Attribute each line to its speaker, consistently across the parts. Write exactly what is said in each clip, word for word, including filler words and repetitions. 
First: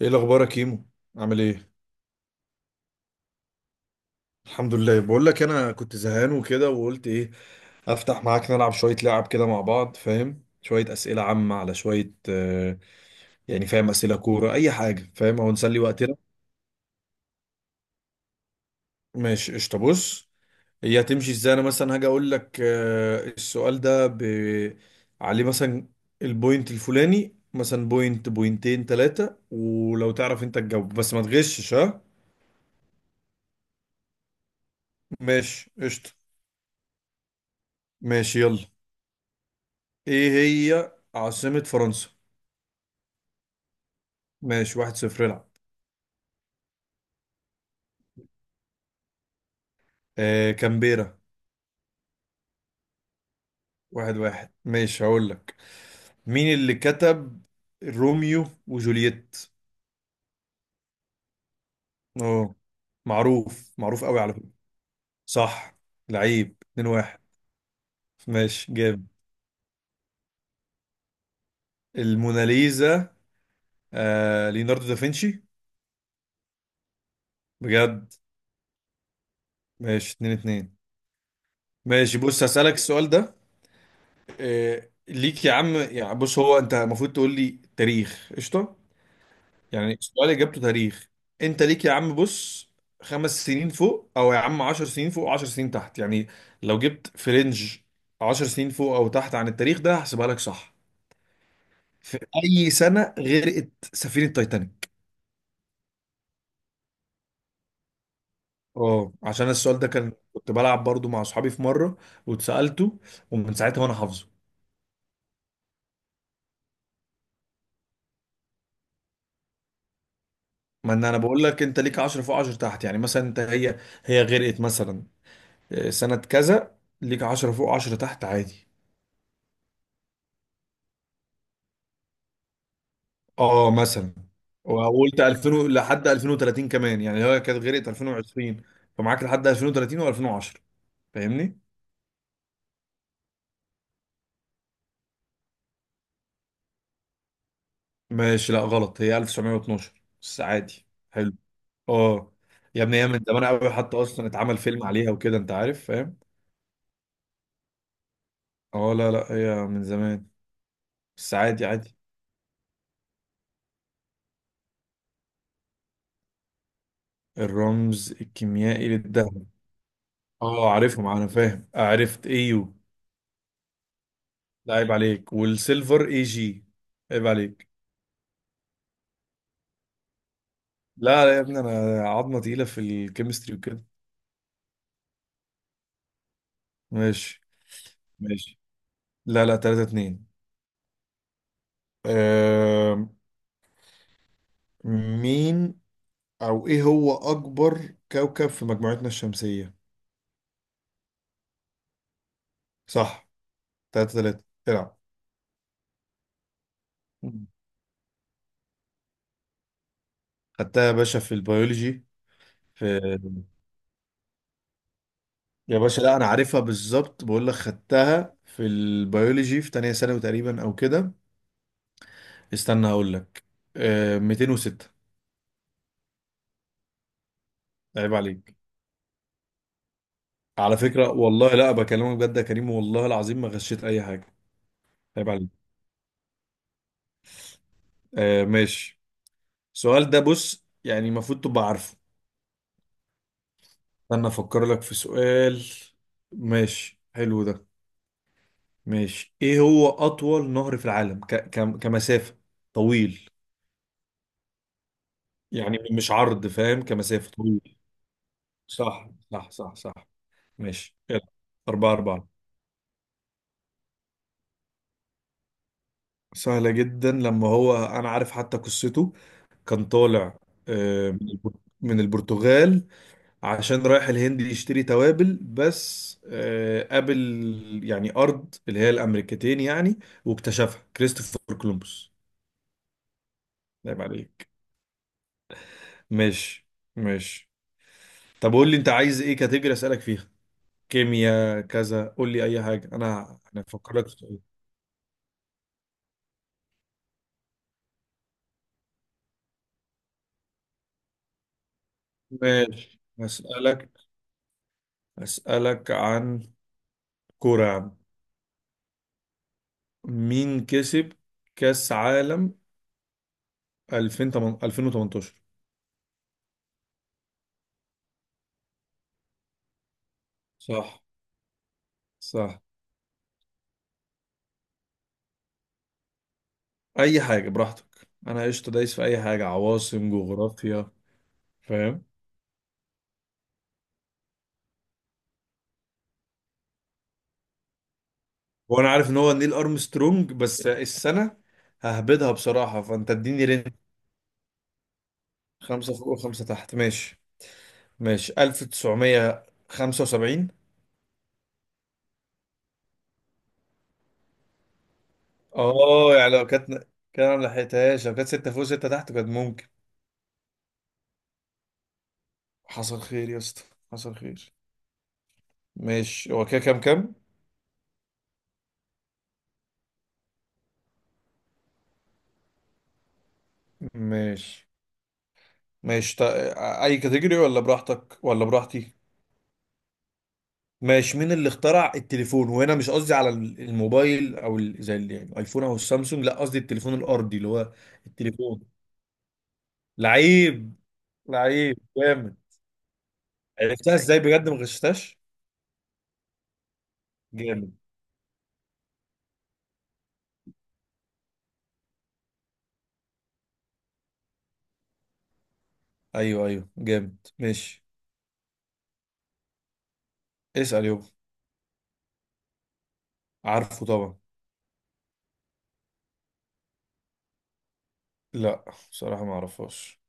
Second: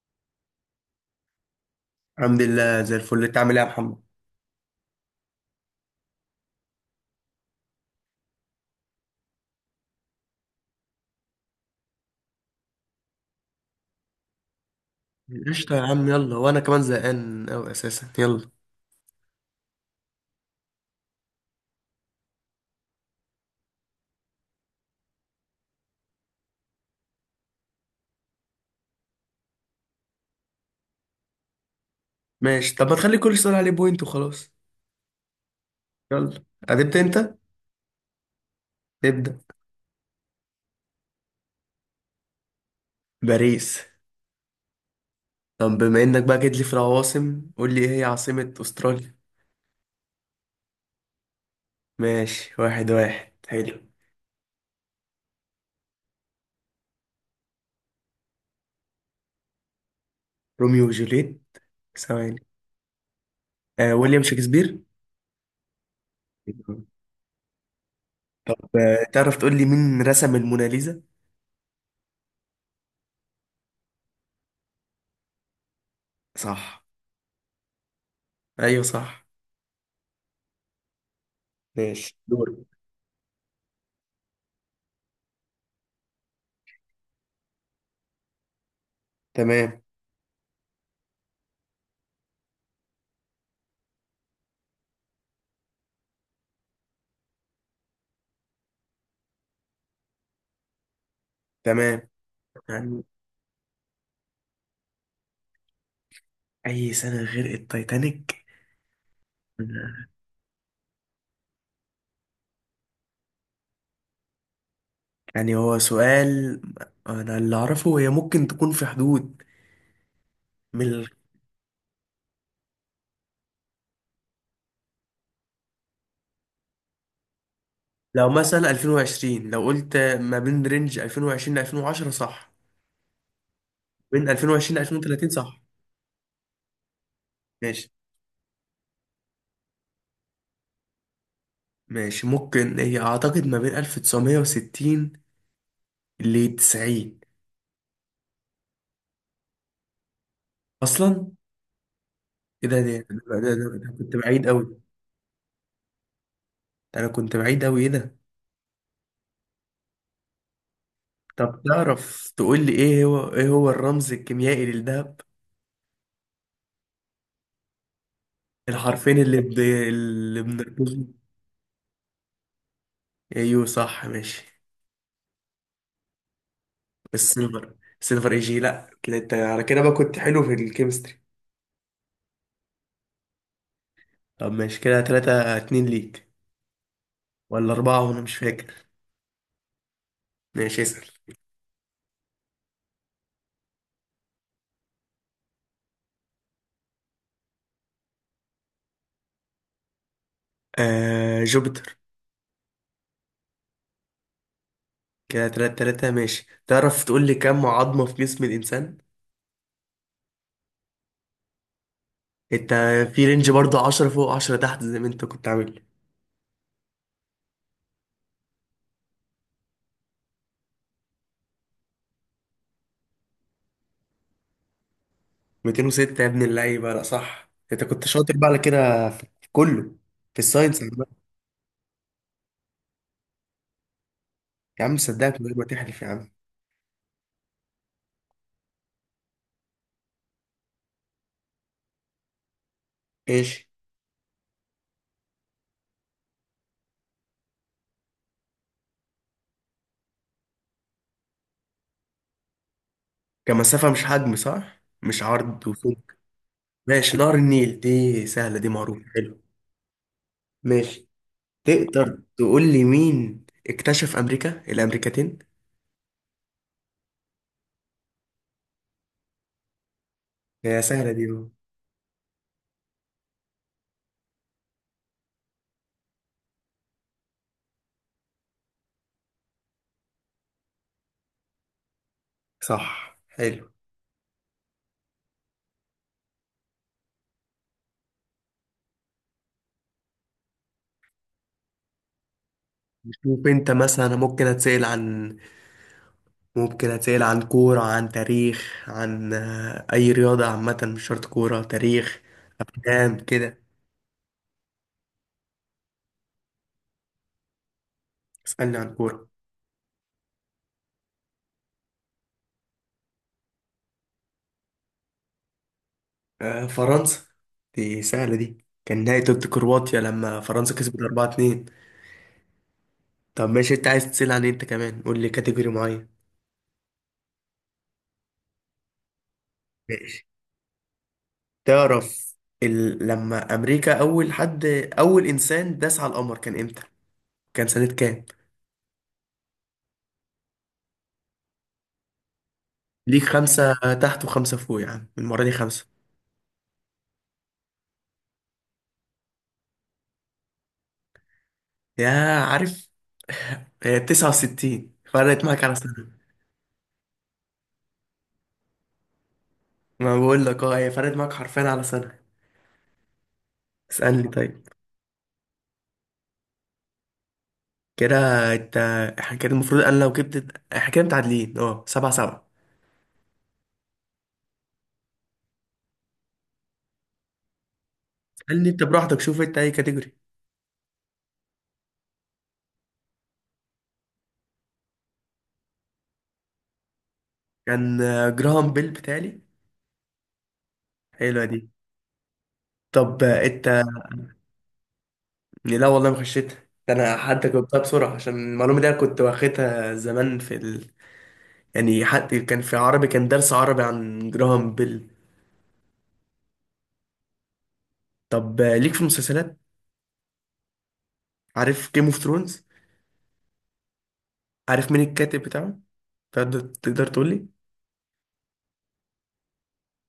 Speaker 1: ايه الاخبار يا كيمو؟ عامل ايه؟
Speaker 2: الحمد لله زي الفل، انت عامل ايه يا محمد؟
Speaker 1: الحمد لله، بقول لك انا كنت زهقان وكده وقلت ايه افتح معاك نلعب شويه لعب كده مع بعض، فاهم؟ شويه اسئله عامه على شويه آه يعني، فاهم؟ اسئله كوره اي حاجه، فاهم؟ هو
Speaker 2: قشطة
Speaker 1: نسلي
Speaker 2: يا عم،
Speaker 1: وقتنا.
Speaker 2: يلا. وانا كمان زهقان اوي اساسا، يلا.
Speaker 1: ماشي قشطه، بص، هي هتمشي ازاي؟ انا مثلا هاجي اقول لك آه السؤال ده ب... عليه مثلا البوينت الفلاني، مثلا بوينت، بوينتين، ثلاثه، ولو تعرف انت تجاوب بس ما تغشش ها.
Speaker 2: ماشي، طب ما تخلي كل سؤال عليه بوينت وخلاص.
Speaker 1: ماشي قشطه.
Speaker 2: يلا. هتبدأ انت؟
Speaker 1: ماشي يلا.
Speaker 2: ابدأ.
Speaker 1: ايه هي عاصمة فرنسا؟
Speaker 2: باريس.
Speaker 1: ماشي واحد صفر، العب.
Speaker 2: طب بما انك بقى جيت لي في العواصم، قول لي ايه هي عاصمة استراليا؟
Speaker 1: آه كامبيرا.
Speaker 2: ماشي، واحد واحد، حلو.
Speaker 1: واحد واحد ماشي، هقول لك مين اللي كتب روميو وجولييت؟
Speaker 2: روميو وجوليت. ثواني.
Speaker 1: اه، معروف
Speaker 2: آه
Speaker 1: معروف قوي
Speaker 2: ويليام
Speaker 1: على فكرة.
Speaker 2: شكسبير.
Speaker 1: صح، لعيب. اتنين واحد،
Speaker 2: طب،
Speaker 1: ماشي
Speaker 2: آه،
Speaker 1: جامد.
Speaker 2: تعرف تقول لي مين رسم الموناليزا؟
Speaker 1: الموناليزا؟ آه ليوناردو دافنشي.
Speaker 2: صح.
Speaker 1: بجد.
Speaker 2: ايوه صح.
Speaker 1: ماشي اتنين اتنين.
Speaker 2: ماشي،
Speaker 1: ماشي بص،
Speaker 2: دوري.
Speaker 1: هسألك السؤال ده، آه ليك يا عم، يعني بص، هو انت المفروض تقول لي تاريخ قشطة.
Speaker 2: تمام.
Speaker 1: يعني السؤال اجابته تاريخ. انت ليك يا عم، بص، خمس سنين فوق، او يا عم عشر سنين فوق وعشر سنين تحت يعني، لو جبت في رينج عشر سنين فوق او تحت عن التاريخ ده هحسبها لك صح.
Speaker 2: تمام.
Speaker 1: في اي
Speaker 2: عن
Speaker 1: سنة غرقت سفينة تايتانيك؟
Speaker 2: اي سنة غير التايتانيك؟
Speaker 1: اه، عشان السؤال ده كان كنت بلعب برضو مع اصحابي في مرة واتسألته، ومن ساعتها وانا حافظه.
Speaker 2: يعني هو سؤال، انا اللي اعرفه هي ممكن تكون في حدود، من
Speaker 1: ما ان
Speaker 2: ال-
Speaker 1: انا بقول لك، انت ليك عشرة فوق عشرة تحت، يعني مثلا انت هي هي غرقت مثلا آه، سنة كذا، ليك عشرة فوق عشرة تحت
Speaker 2: لو
Speaker 1: عادي.
Speaker 2: مثلا ألفين وعشرين، لو قلت ما بين رينج ألفين وعشرين ل ألفين وعشرة صح،
Speaker 1: اه مثلا،
Speaker 2: بين ألفين وعشرين ل
Speaker 1: وقلت
Speaker 2: ألفين وثلاثين صح.
Speaker 1: ألفين لحد ألفين وثلاثين كمان، يعني هي كانت
Speaker 2: ماشي.
Speaker 1: غرقت ألفين وعشرين، فمعاك لحد ألفين وثلاثين و2010، فاهمني؟
Speaker 2: ماشي ممكن هي اعتقد ما بين ألف تسعمائة وستين ل تسعين.
Speaker 1: ماشي، لا غلط، هي ألف وتسعمية واتناشر، بس عادي
Speaker 2: اصلا
Speaker 1: حلو. اه
Speaker 2: ايه ده،
Speaker 1: يا ابني،
Speaker 2: ده
Speaker 1: هي من
Speaker 2: ده,
Speaker 1: زمان
Speaker 2: ده,
Speaker 1: قوي،
Speaker 2: ده, ده
Speaker 1: حتى
Speaker 2: كنت
Speaker 1: اصلا
Speaker 2: بعيد
Speaker 1: اتعمل
Speaker 2: قوي.
Speaker 1: فيلم عليها وكده، انت عارف، فاهم؟
Speaker 2: انا كنت بعيد قوي، ايه ده.
Speaker 1: اه لا لا، هي من زمان، بس
Speaker 2: طب
Speaker 1: عادي عادي.
Speaker 2: تعرف تقول لي ايه هو ايه هو الرمز الكيميائي للذهب؟
Speaker 1: الرمز الكيميائي
Speaker 2: الحرفين اللي
Speaker 1: للذهب؟
Speaker 2: ب... اللي
Speaker 1: اه عارفهم
Speaker 2: بنرمزهم.
Speaker 1: انا، فاهم، عرفت ايو.
Speaker 2: ايوه صح ماشي.
Speaker 1: لا عيب عليك، والسيلفر اي جي؟ عيب عليك.
Speaker 2: السيلفر. السيلفر اي جي؟ لا، كده انت على كده بقى كنت حلو في الكيمستري.
Speaker 1: لا لا يا ابني، انا عظمه تقيله في الكيمستري وكده.
Speaker 2: طب ماشي، كده تلاتة اتنين ليك،
Speaker 1: ماشي.
Speaker 2: ولا أربعة، وأنا مش
Speaker 1: ماشي.
Speaker 2: فاكر.
Speaker 1: لا لا، تلاتة اتنين.
Speaker 2: ماشي، اسأل.
Speaker 1: أه مين او ايه هو اكبر كوكب في مجموعتنا الشمسيه؟
Speaker 2: آه جوبيتر.
Speaker 1: صح، تلاتة تلاتة، العب.
Speaker 2: كده تلاتة تلاتة. ماشي، تعرف تقول لي
Speaker 1: مم.
Speaker 2: كم عظمة في جسم الإنسان؟
Speaker 1: خدتها يا باشا في البيولوجي،
Speaker 2: أنت
Speaker 1: في،
Speaker 2: في رينج برضه، عشرة فوق عشرة تحت زي ما أنت كنت
Speaker 1: يا
Speaker 2: عامل؟
Speaker 1: باشا لا انا عارفها بالظبط، بقول لك خدتها في البيولوجي في تانية ثانوي تقريبا او كده. استنى اقول لك، أه ميتين وستة.
Speaker 2: ميتين وستة يا ابن اللعيبة، لا صح، أنت كنت
Speaker 1: عيب
Speaker 2: شاطر بقى
Speaker 1: عليك.
Speaker 2: على كده، في في كله، في
Speaker 1: على
Speaker 2: الساينس
Speaker 1: فكرة
Speaker 2: عامة.
Speaker 1: والله، لا بكلمك بجد يا كريم، والله العظيم ما غشيت اي حاجة.
Speaker 2: يا عم
Speaker 1: عيب
Speaker 2: صدقك من غير ما
Speaker 1: عليك.
Speaker 2: تحلف يا عم.
Speaker 1: آه ماشي، السؤال ده، بص، يعني المفروض تبقى عارفه.
Speaker 2: ايش؟
Speaker 1: استنى افكر لك في سؤال. ماشي حلو ده. ماشي، ايه هو اطول نهر في العالم ك ك كمسافة طويل؟
Speaker 2: كمسافة مش حجم صح؟ مش عرض
Speaker 1: يعني
Speaker 2: وطول.
Speaker 1: مش عرض، فاهم؟
Speaker 2: ماشي،
Speaker 1: كمسافة
Speaker 2: نهر
Speaker 1: طويل.
Speaker 2: النيل، دي سهلة دي، معروفة،
Speaker 1: صح
Speaker 2: حلو.
Speaker 1: صح صح صح. ماشي
Speaker 2: ماشي.
Speaker 1: يلا. أربعة
Speaker 2: تقدر
Speaker 1: أربعة.
Speaker 2: تقول لي مين اكتشف أمريكا الأمريكتين؟
Speaker 1: سهلة جدا، لما هو أنا عارف حتى قصته. كان طالع
Speaker 2: هي
Speaker 1: آه،
Speaker 2: سهلة دي
Speaker 1: من
Speaker 2: بقى.
Speaker 1: البر- من البرتغال، عشان رايح الهند يشتري توابل، بس آه، قابل يعني أرض اللي هي الأمريكتين يعني، واكتشفها كريستوفر كولومبوس.
Speaker 2: صح حلو.
Speaker 1: نايم عليك. ماشي. ماشي. طب قول لي أنت عايز إيه كاتيجوري أسألك فيها؟ كيمياء كذا، قول لي أي حاجة، أنا
Speaker 2: شوف
Speaker 1: أنا
Speaker 2: انت
Speaker 1: أفكر
Speaker 2: مثلا،
Speaker 1: لك في
Speaker 2: أنا
Speaker 1: سؤال.
Speaker 2: ممكن اتسأل عن ممكن اتسأل عن كورة، عن تاريخ، عن آه، أي رياضة عامة، مش شرط كورة تاريخ،
Speaker 1: ماشي
Speaker 2: أفلام كده.
Speaker 1: أسألك، أسألك عن كورة يا عم.
Speaker 2: اسألني عن كورة.
Speaker 1: مين كسب كأس عالم ألفين وتمنتاشر؟
Speaker 2: آه، فرنسا. دي سهلة دي، كان نهائي ضد كرواتيا لما فرنسا كسبت
Speaker 1: صح،
Speaker 2: اربعة اتنين.
Speaker 1: صح.
Speaker 2: طب ماشي، انت عايز تسأل عن ايه انت كمان؟ قول لي كاتيجوري معين.
Speaker 1: اي حاجه براحتك، انا قشطه دايس في اي حاجه، عواصم،
Speaker 2: ماشي.
Speaker 1: جغرافيا، فاهم؟
Speaker 2: تعرف ال... لما أمريكا أول حد أول إنسان داس على القمر كان إمتى؟ كان سنة كام؟
Speaker 1: وانا عارف ان هو نيل ارمسترونج، بس السنه ههبدها بصراحه، فانت
Speaker 2: ليك
Speaker 1: اديني رينج.
Speaker 2: خمسة تحت وخمسة فوق يا عم، المرة دي خمسة.
Speaker 1: خمسه فوق وخمسه تحت ماشي. ماشي ألف وتسعمائة وخمسة وسبعين.
Speaker 2: يا، عارف، هي تسعة وستين فرقت معاك على سنة.
Speaker 1: اه يعني لو كانت، كان أنا ما لحقتهاش، لو كانت سته فوق سته تحت كانت ممكن.
Speaker 2: ما بقول لك، اه هي فرقت معاك حرفيا على سنة.
Speaker 1: حصل خير يا اسطى. حصل
Speaker 2: اسألني
Speaker 1: خير.
Speaker 2: طيب.
Speaker 1: ماشي، هو كده كام كام؟
Speaker 2: كده انت، احنا كده المفروض، انا لو جبت احنا كده متعادلين، اه سبعة سبعة.
Speaker 1: ماشي. ماشي تا... اي كاتيجوري؟ ولا براحتك ولا
Speaker 2: اسألني انت
Speaker 1: براحتي؟
Speaker 2: براحتك، شوف انت اي كاتيجوري.
Speaker 1: ماشي، مين اللي اخترع التليفون؟ وهنا مش قصدي على ال- الموبايل او ال- زي ال- يعني الايفون او السامسونج، لا قصدي التليفون الارضي اللي هو
Speaker 2: كان آه،
Speaker 1: التليفون.
Speaker 2: جراهام بيل بتالي.
Speaker 1: لعيب.
Speaker 2: حلوة دي.
Speaker 1: لعيب جامد.
Speaker 2: طب، آه،
Speaker 1: عرفتها ازاي بجد؟ ما غشتهاش.
Speaker 2: لا والله ما خشيتها، ده انا حتى
Speaker 1: جامد.
Speaker 2: جبتها بسرعه عشان المعلومه دي أنا كنت واخدها زمان في ال... يعني حتى كان في عربي، كان درس عربي عن جراهام بيل.
Speaker 1: ايوه ايوه جامد، ماشي.
Speaker 2: طب، آه، ليك في المسلسلات.
Speaker 1: اسال يابا.
Speaker 2: عارف جيم اوف ثرونز؟
Speaker 1: عارفه طبعا.
Speaker 2: عارف مين الكاتب بتاعه؟ تقدر تقدر تقول لي؟
Speaker 1: لا، بصراحه ما اعرفهاش.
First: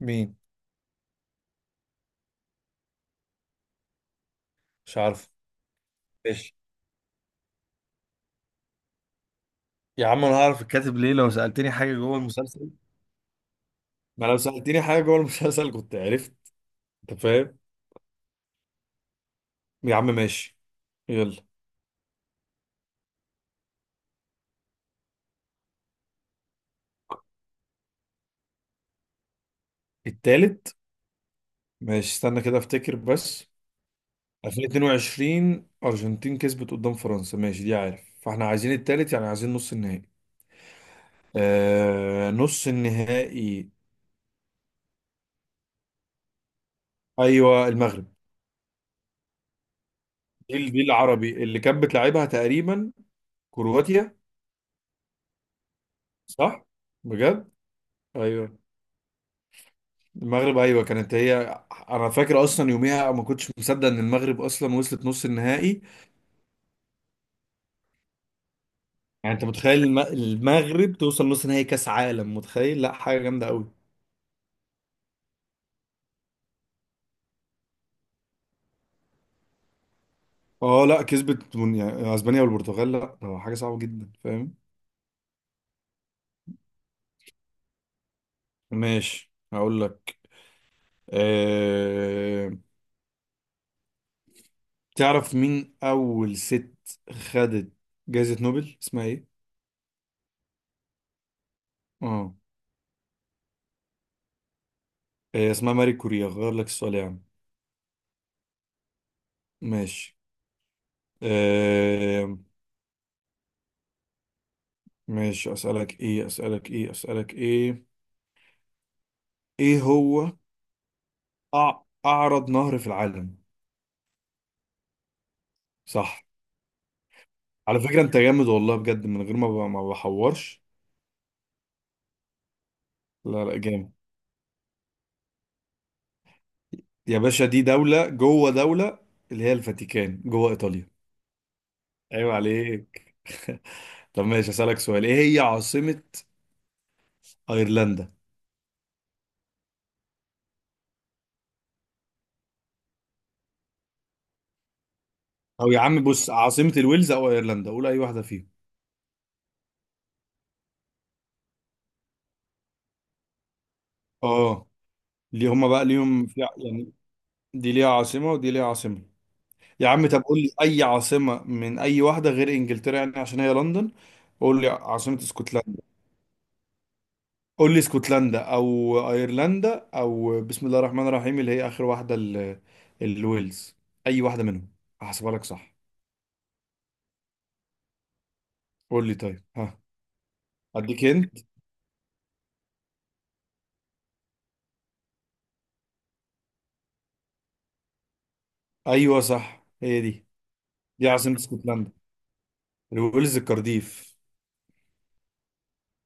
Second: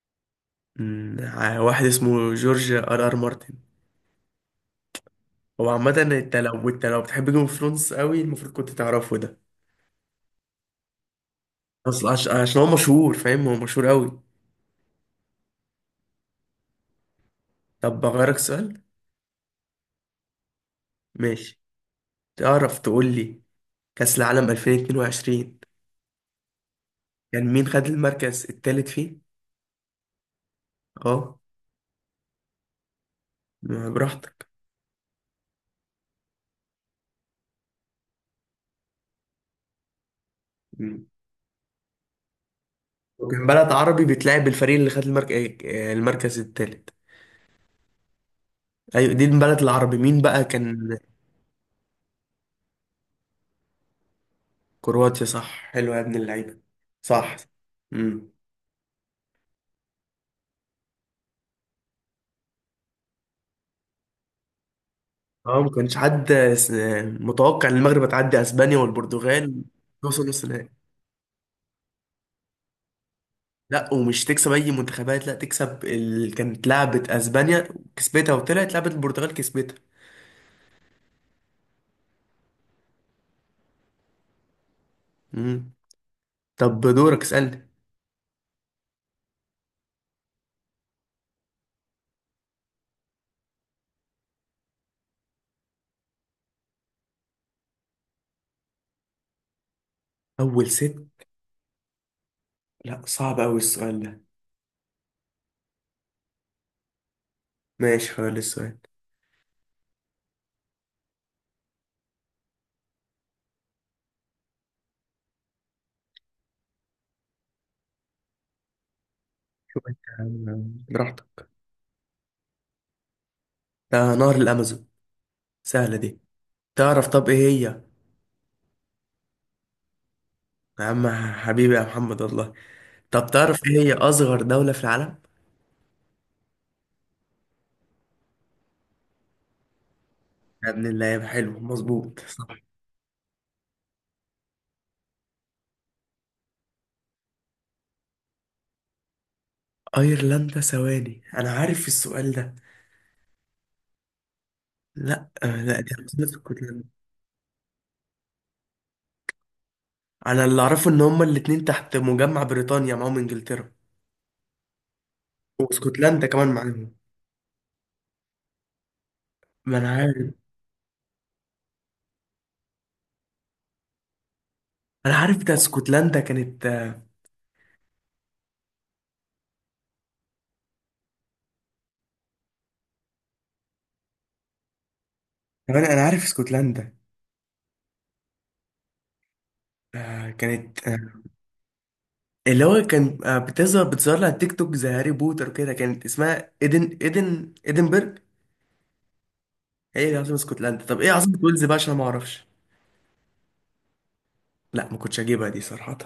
Speaker 1: مين؟
Speaker 2: مم، ع- واحد اسمه جورج ار ار مارتن.
Speaker 1: مش عارفه.
Speaker 2: هو عامه انت
Speaker 1: ماشي
Speaker 2: لو انت لو بتحب جيم اوف ثرونز قوي، المفروض كنت تعرفه ده.
Speaker 1: يا عم، انا هعرف الكاتب ليه؟ لو سالتني حاجه
Speaker 2: اصلا
Speaker 1: جوه
Speaker 2: عش... عشان هو
Speaker 1: المسلسل،
Speaker 2: مشهور فاهم، هو مشهور قوي.
Speaker 1: ما لو سالتني حاجه جوه المسلسل كنت عرفت، انت فاهم؟
Speaker 2: طب بغيرك سؤال.
Speaker 1: يا عم ماشي يلا.
Speaker 2: ماشي. تعرف تقول لي كأس العالم ألفين واتنين وعشرين، كان مين خد المركز التالت فيه؟
Speaker 1: التالت؟
Speaker 2: اه.
Speaker 1: ماشي استنى كده افتكر بس.
Speaker 2: ما براحتك.
Speaker 1: ألفين واتنين وعشرين ارجنتين كسبت قدام فرنسا، ماشي دي عارف، فاحنا عايزين التالت يعني عايزين نص النهائي.
Speaker 2: مم.
Speaker 1: آه نص
Speaker 2: وكان
Speaker 1: النهائي.
Speaker 2: بلد عربي بتلعب الفريق اللي خد المركز، المركز التالت.
Speaker 1: ايوه المغرب.
Speaker 2: ايوه دي البلد العربي، مين بقى
Speaker 1: دي ال- دي
Speaker 2: كان؟
Speaker 1: العربي اللي كانت بتلعبها تقريبا، كرواتيا.
Speaker 2: كرواتيا؟ صح حلو يا ابن اللعيبه.
Speaker 1: صح.
Speaker 2: صح.
Speaker 1: بجد.
Speaker 2: امم.
Speaker 1: ايوه المغرب، ايوه كانت هي. انا فاكر اصلا يوميها ما كنتش مصدق ان المغرب اصلا وصلت نص
Speaker 2: اه ما
Speaker 1: النهائي.
Speaker 2: كانش حد، س- متوقع ان المغرب هتعدي اسبانيا
Speaker 1: يعني انت
Speaker 2: والبرتغال،
Speaker 1: متخيل الم-
Speaker 2: توصل نص النهائي.
Speaker 1: المغرب توصل نص نهائي كاس عالم؟ متخيل؟ لا حاجه جامده قوي.
Speaker 2: لا ومش تكسب اي منتخبات، لا تكسب ال... كانت لعبت اسبانيا كسبتها، وطلعت لعبت البرتغال كسبتها.
Speaker 1: اه لا كسبت من- يعني اسبانيا والبرتغال، لا ده حاجه صعبه جدا، فاهم؟
Speaker 2: امم. طب دورك، اسالني.
Speaker 1: ماشي هقول لك. أه... تعرف مين اول ست خدت جائزه نوبل اسمها ايه؟
Speaker 2: اول ست؟
Speaker 1: اه.
Speaker 2: لا صعب أوي السؤال ده.
Speaker 1: آه، اسمها ماري كوريا، غير لك السؤال يا عم.
Speaker 2: ماشي، هقول السؤال.
Speaker 1: ماشي. أه... ماشي، اسالك ايه اسالك ايه اسالك ايه؟ ايه هو
Speaker 2: أم- براحتك.
Speaker 1: أع... اعرض نهر في العالم؟
Speaker 2: ده نهر الأمازون، سهلة دي.
Speaker 1: صح.
Speaker 2: تعرف طب إيه هي؟
Speaker 1: على فكره انت جامد والله بجد، من غير ما ب... ما بحورش.
Speaker 2: يا عم حبيبي يا محمد والله. طب
Speaker 1: لا لا
Speaker 2: تعرف إيه هي
Speaker 1: جامد.
Speaker 2: أصغر دولة في العالم؟
Speaker 1: يا باشا دي دولة جوه دولة، اللي هي الفاتيكان جوه
Speaker 2: يا ابن
Speaker 1: إيطاليا.
Speaker 2: اللعيبة حلو، مظبوط
Speaker 1: عيب
Speaker 2: صح.
Speaker 1: عليك. طب ماشي أسألك سؤال، إيه هي عاصمة أيرلندا؟
Speaker 2: أيرلندا، ثواني أنا عارف السؤال ده. لا، آه،
Speaker 1: أو
Speaker 2: لا
Speaker 1: يا
Speaker 2: دي
Speaker 1: عم
Speaker 2: عاصمة
Speaker 1: بص، عاصمة
Speaker 2: اسكتلندا.
Speaker 1: الويلز أو أيرلندا، قول أي واحدة فيهم.
Speaker 2: أنا اللي أعرفه إن هما الاتنين تحت مجمع بريطانيا، معاهم إنجلترا.
Speaker 1: آه. ليه هما بقى
Speaker 2: واسكتلندا
Speaker 1: ليهم في
Speaker 2: كمان
Speaker 1: يعني،
Speaker 2: معاهم.
Speaker 1: دي ليها عاصمة ودي ليها عاصمة.
Speaker 2: ما
Speaker 1: يا
Speaker 2: أنا
Speaker 1: عم طب
Speaker 2: عارف.
Speaker 1: قول لي أي عاصمة من أي واحدة غير إنجلترا يعني، عشان هي لندن. قول لي
Speaker 2: أنا
Speaker 1: عاصمة
Speaker 2: عارف ده،
Speaker 1: اسكتلندا.
Speaker 2: اسكتلندا كانت آه،
Speaker 1: قول لي اسكتلندا او ايرلندا او بسم الله الرحمن الرحيم اللي هي اخر واحده ال- الويلز، اي واحده منهم هحسبها لك صح.
Speaker 2: كمان. أنا عارف اسكتلندا،
Speaker 1: قول لي طيب، ها؟
Speaker 2: آه، كانت آه،
Speaker 1: اديك هنت.
Speaker 2: اللي هو كان آه، بتظهر بتظهر لي على التيك توك زي هاري بوتر كده، كانت اسمها ايدن ايدن ايدنبرج.
Speaker 1: ايوه صح هي
Speaker 2: هي اللي
Speaker 1: دي.
Speaker 2: عاصمة اسكتلندا. طب
Speaker 1: دي
Speaker 2: ايه
Speaker 1: عاصمه
Speaker 2: عاصمة ويلز بقى؟ عشان
Speaker 1: اسكتلندا.
Speaker 2: أنا ما اعرفش.
Speaker 1: الويلز كارديف،
Speaker 2: لا ما كنتش اجيبها دي صراحة.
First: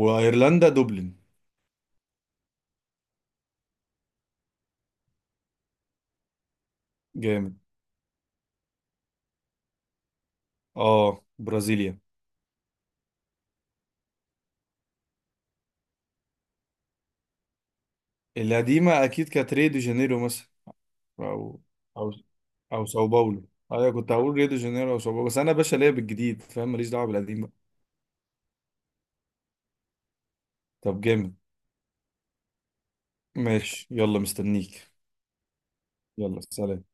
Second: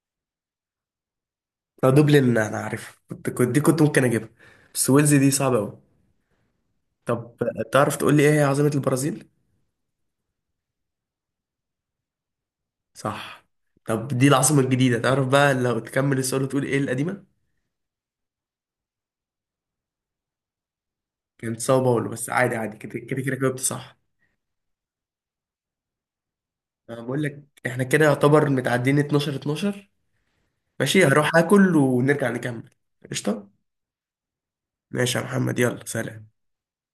Speaker 1: وايرلندا دوبلن.
Speaker 2: لو دوبلن انا عارف، كنت كنت دي كنت ممكن اجيبها. بس ويلز دي صعبة قوي. طب،
Speaker 1: جامد.
Speaker 2: آه، تعرف تقول لي ايه هي عاصمة البرازيل؟
Speaker 1: اه برازيليا.
Speaker 2: صح. طب دي العاصمة الجديدة، تعرف بقى لو تكمل السؤال وتقول ايه القديمة؟
Speaker 1: القديمه اكيد كانت ريو دي جانيرو مثلا،
Speaker 2: كانت
Speaker 1: او،
Speaker 2: ساو باولو،
Speaker 1: او،
Speaker 2: بس عادي عادي،
Speaker 1: او
Speaker 2: كده
Speaker 1: ساو
Speaker 2: كده كده
Speaker 1: باولو.
Speaker 2: جاوبت
Speaker 1: ايوه
Speaker 2: صح.
Speaker 1: كنت هقول ريو دي جانيرو او ساو باولو، بس انا باشا ليا بالجديد، فاهم؟ ماليش
Speaker 2: أنا
Speaker 1: دعوه
Speaker 2: بقول
Speaker 1: بالقديم
Speaker 2: لك
Speaker 1: بقى.
Speaker 2: احنا كده يعتبر متعدين اتناشر، اتناشر.
Speaker 1: طب
Speaker 2: ماشي،
Speaker 1: جامد.
Speaker 2: هروح اكل ونرجع نكمل. قشطة.
Speaker 1: ماشي يلا مستنيك.
Speaker 2: ماشي يا محمد، يلا سلام.
Speaker 1: يلا سلام.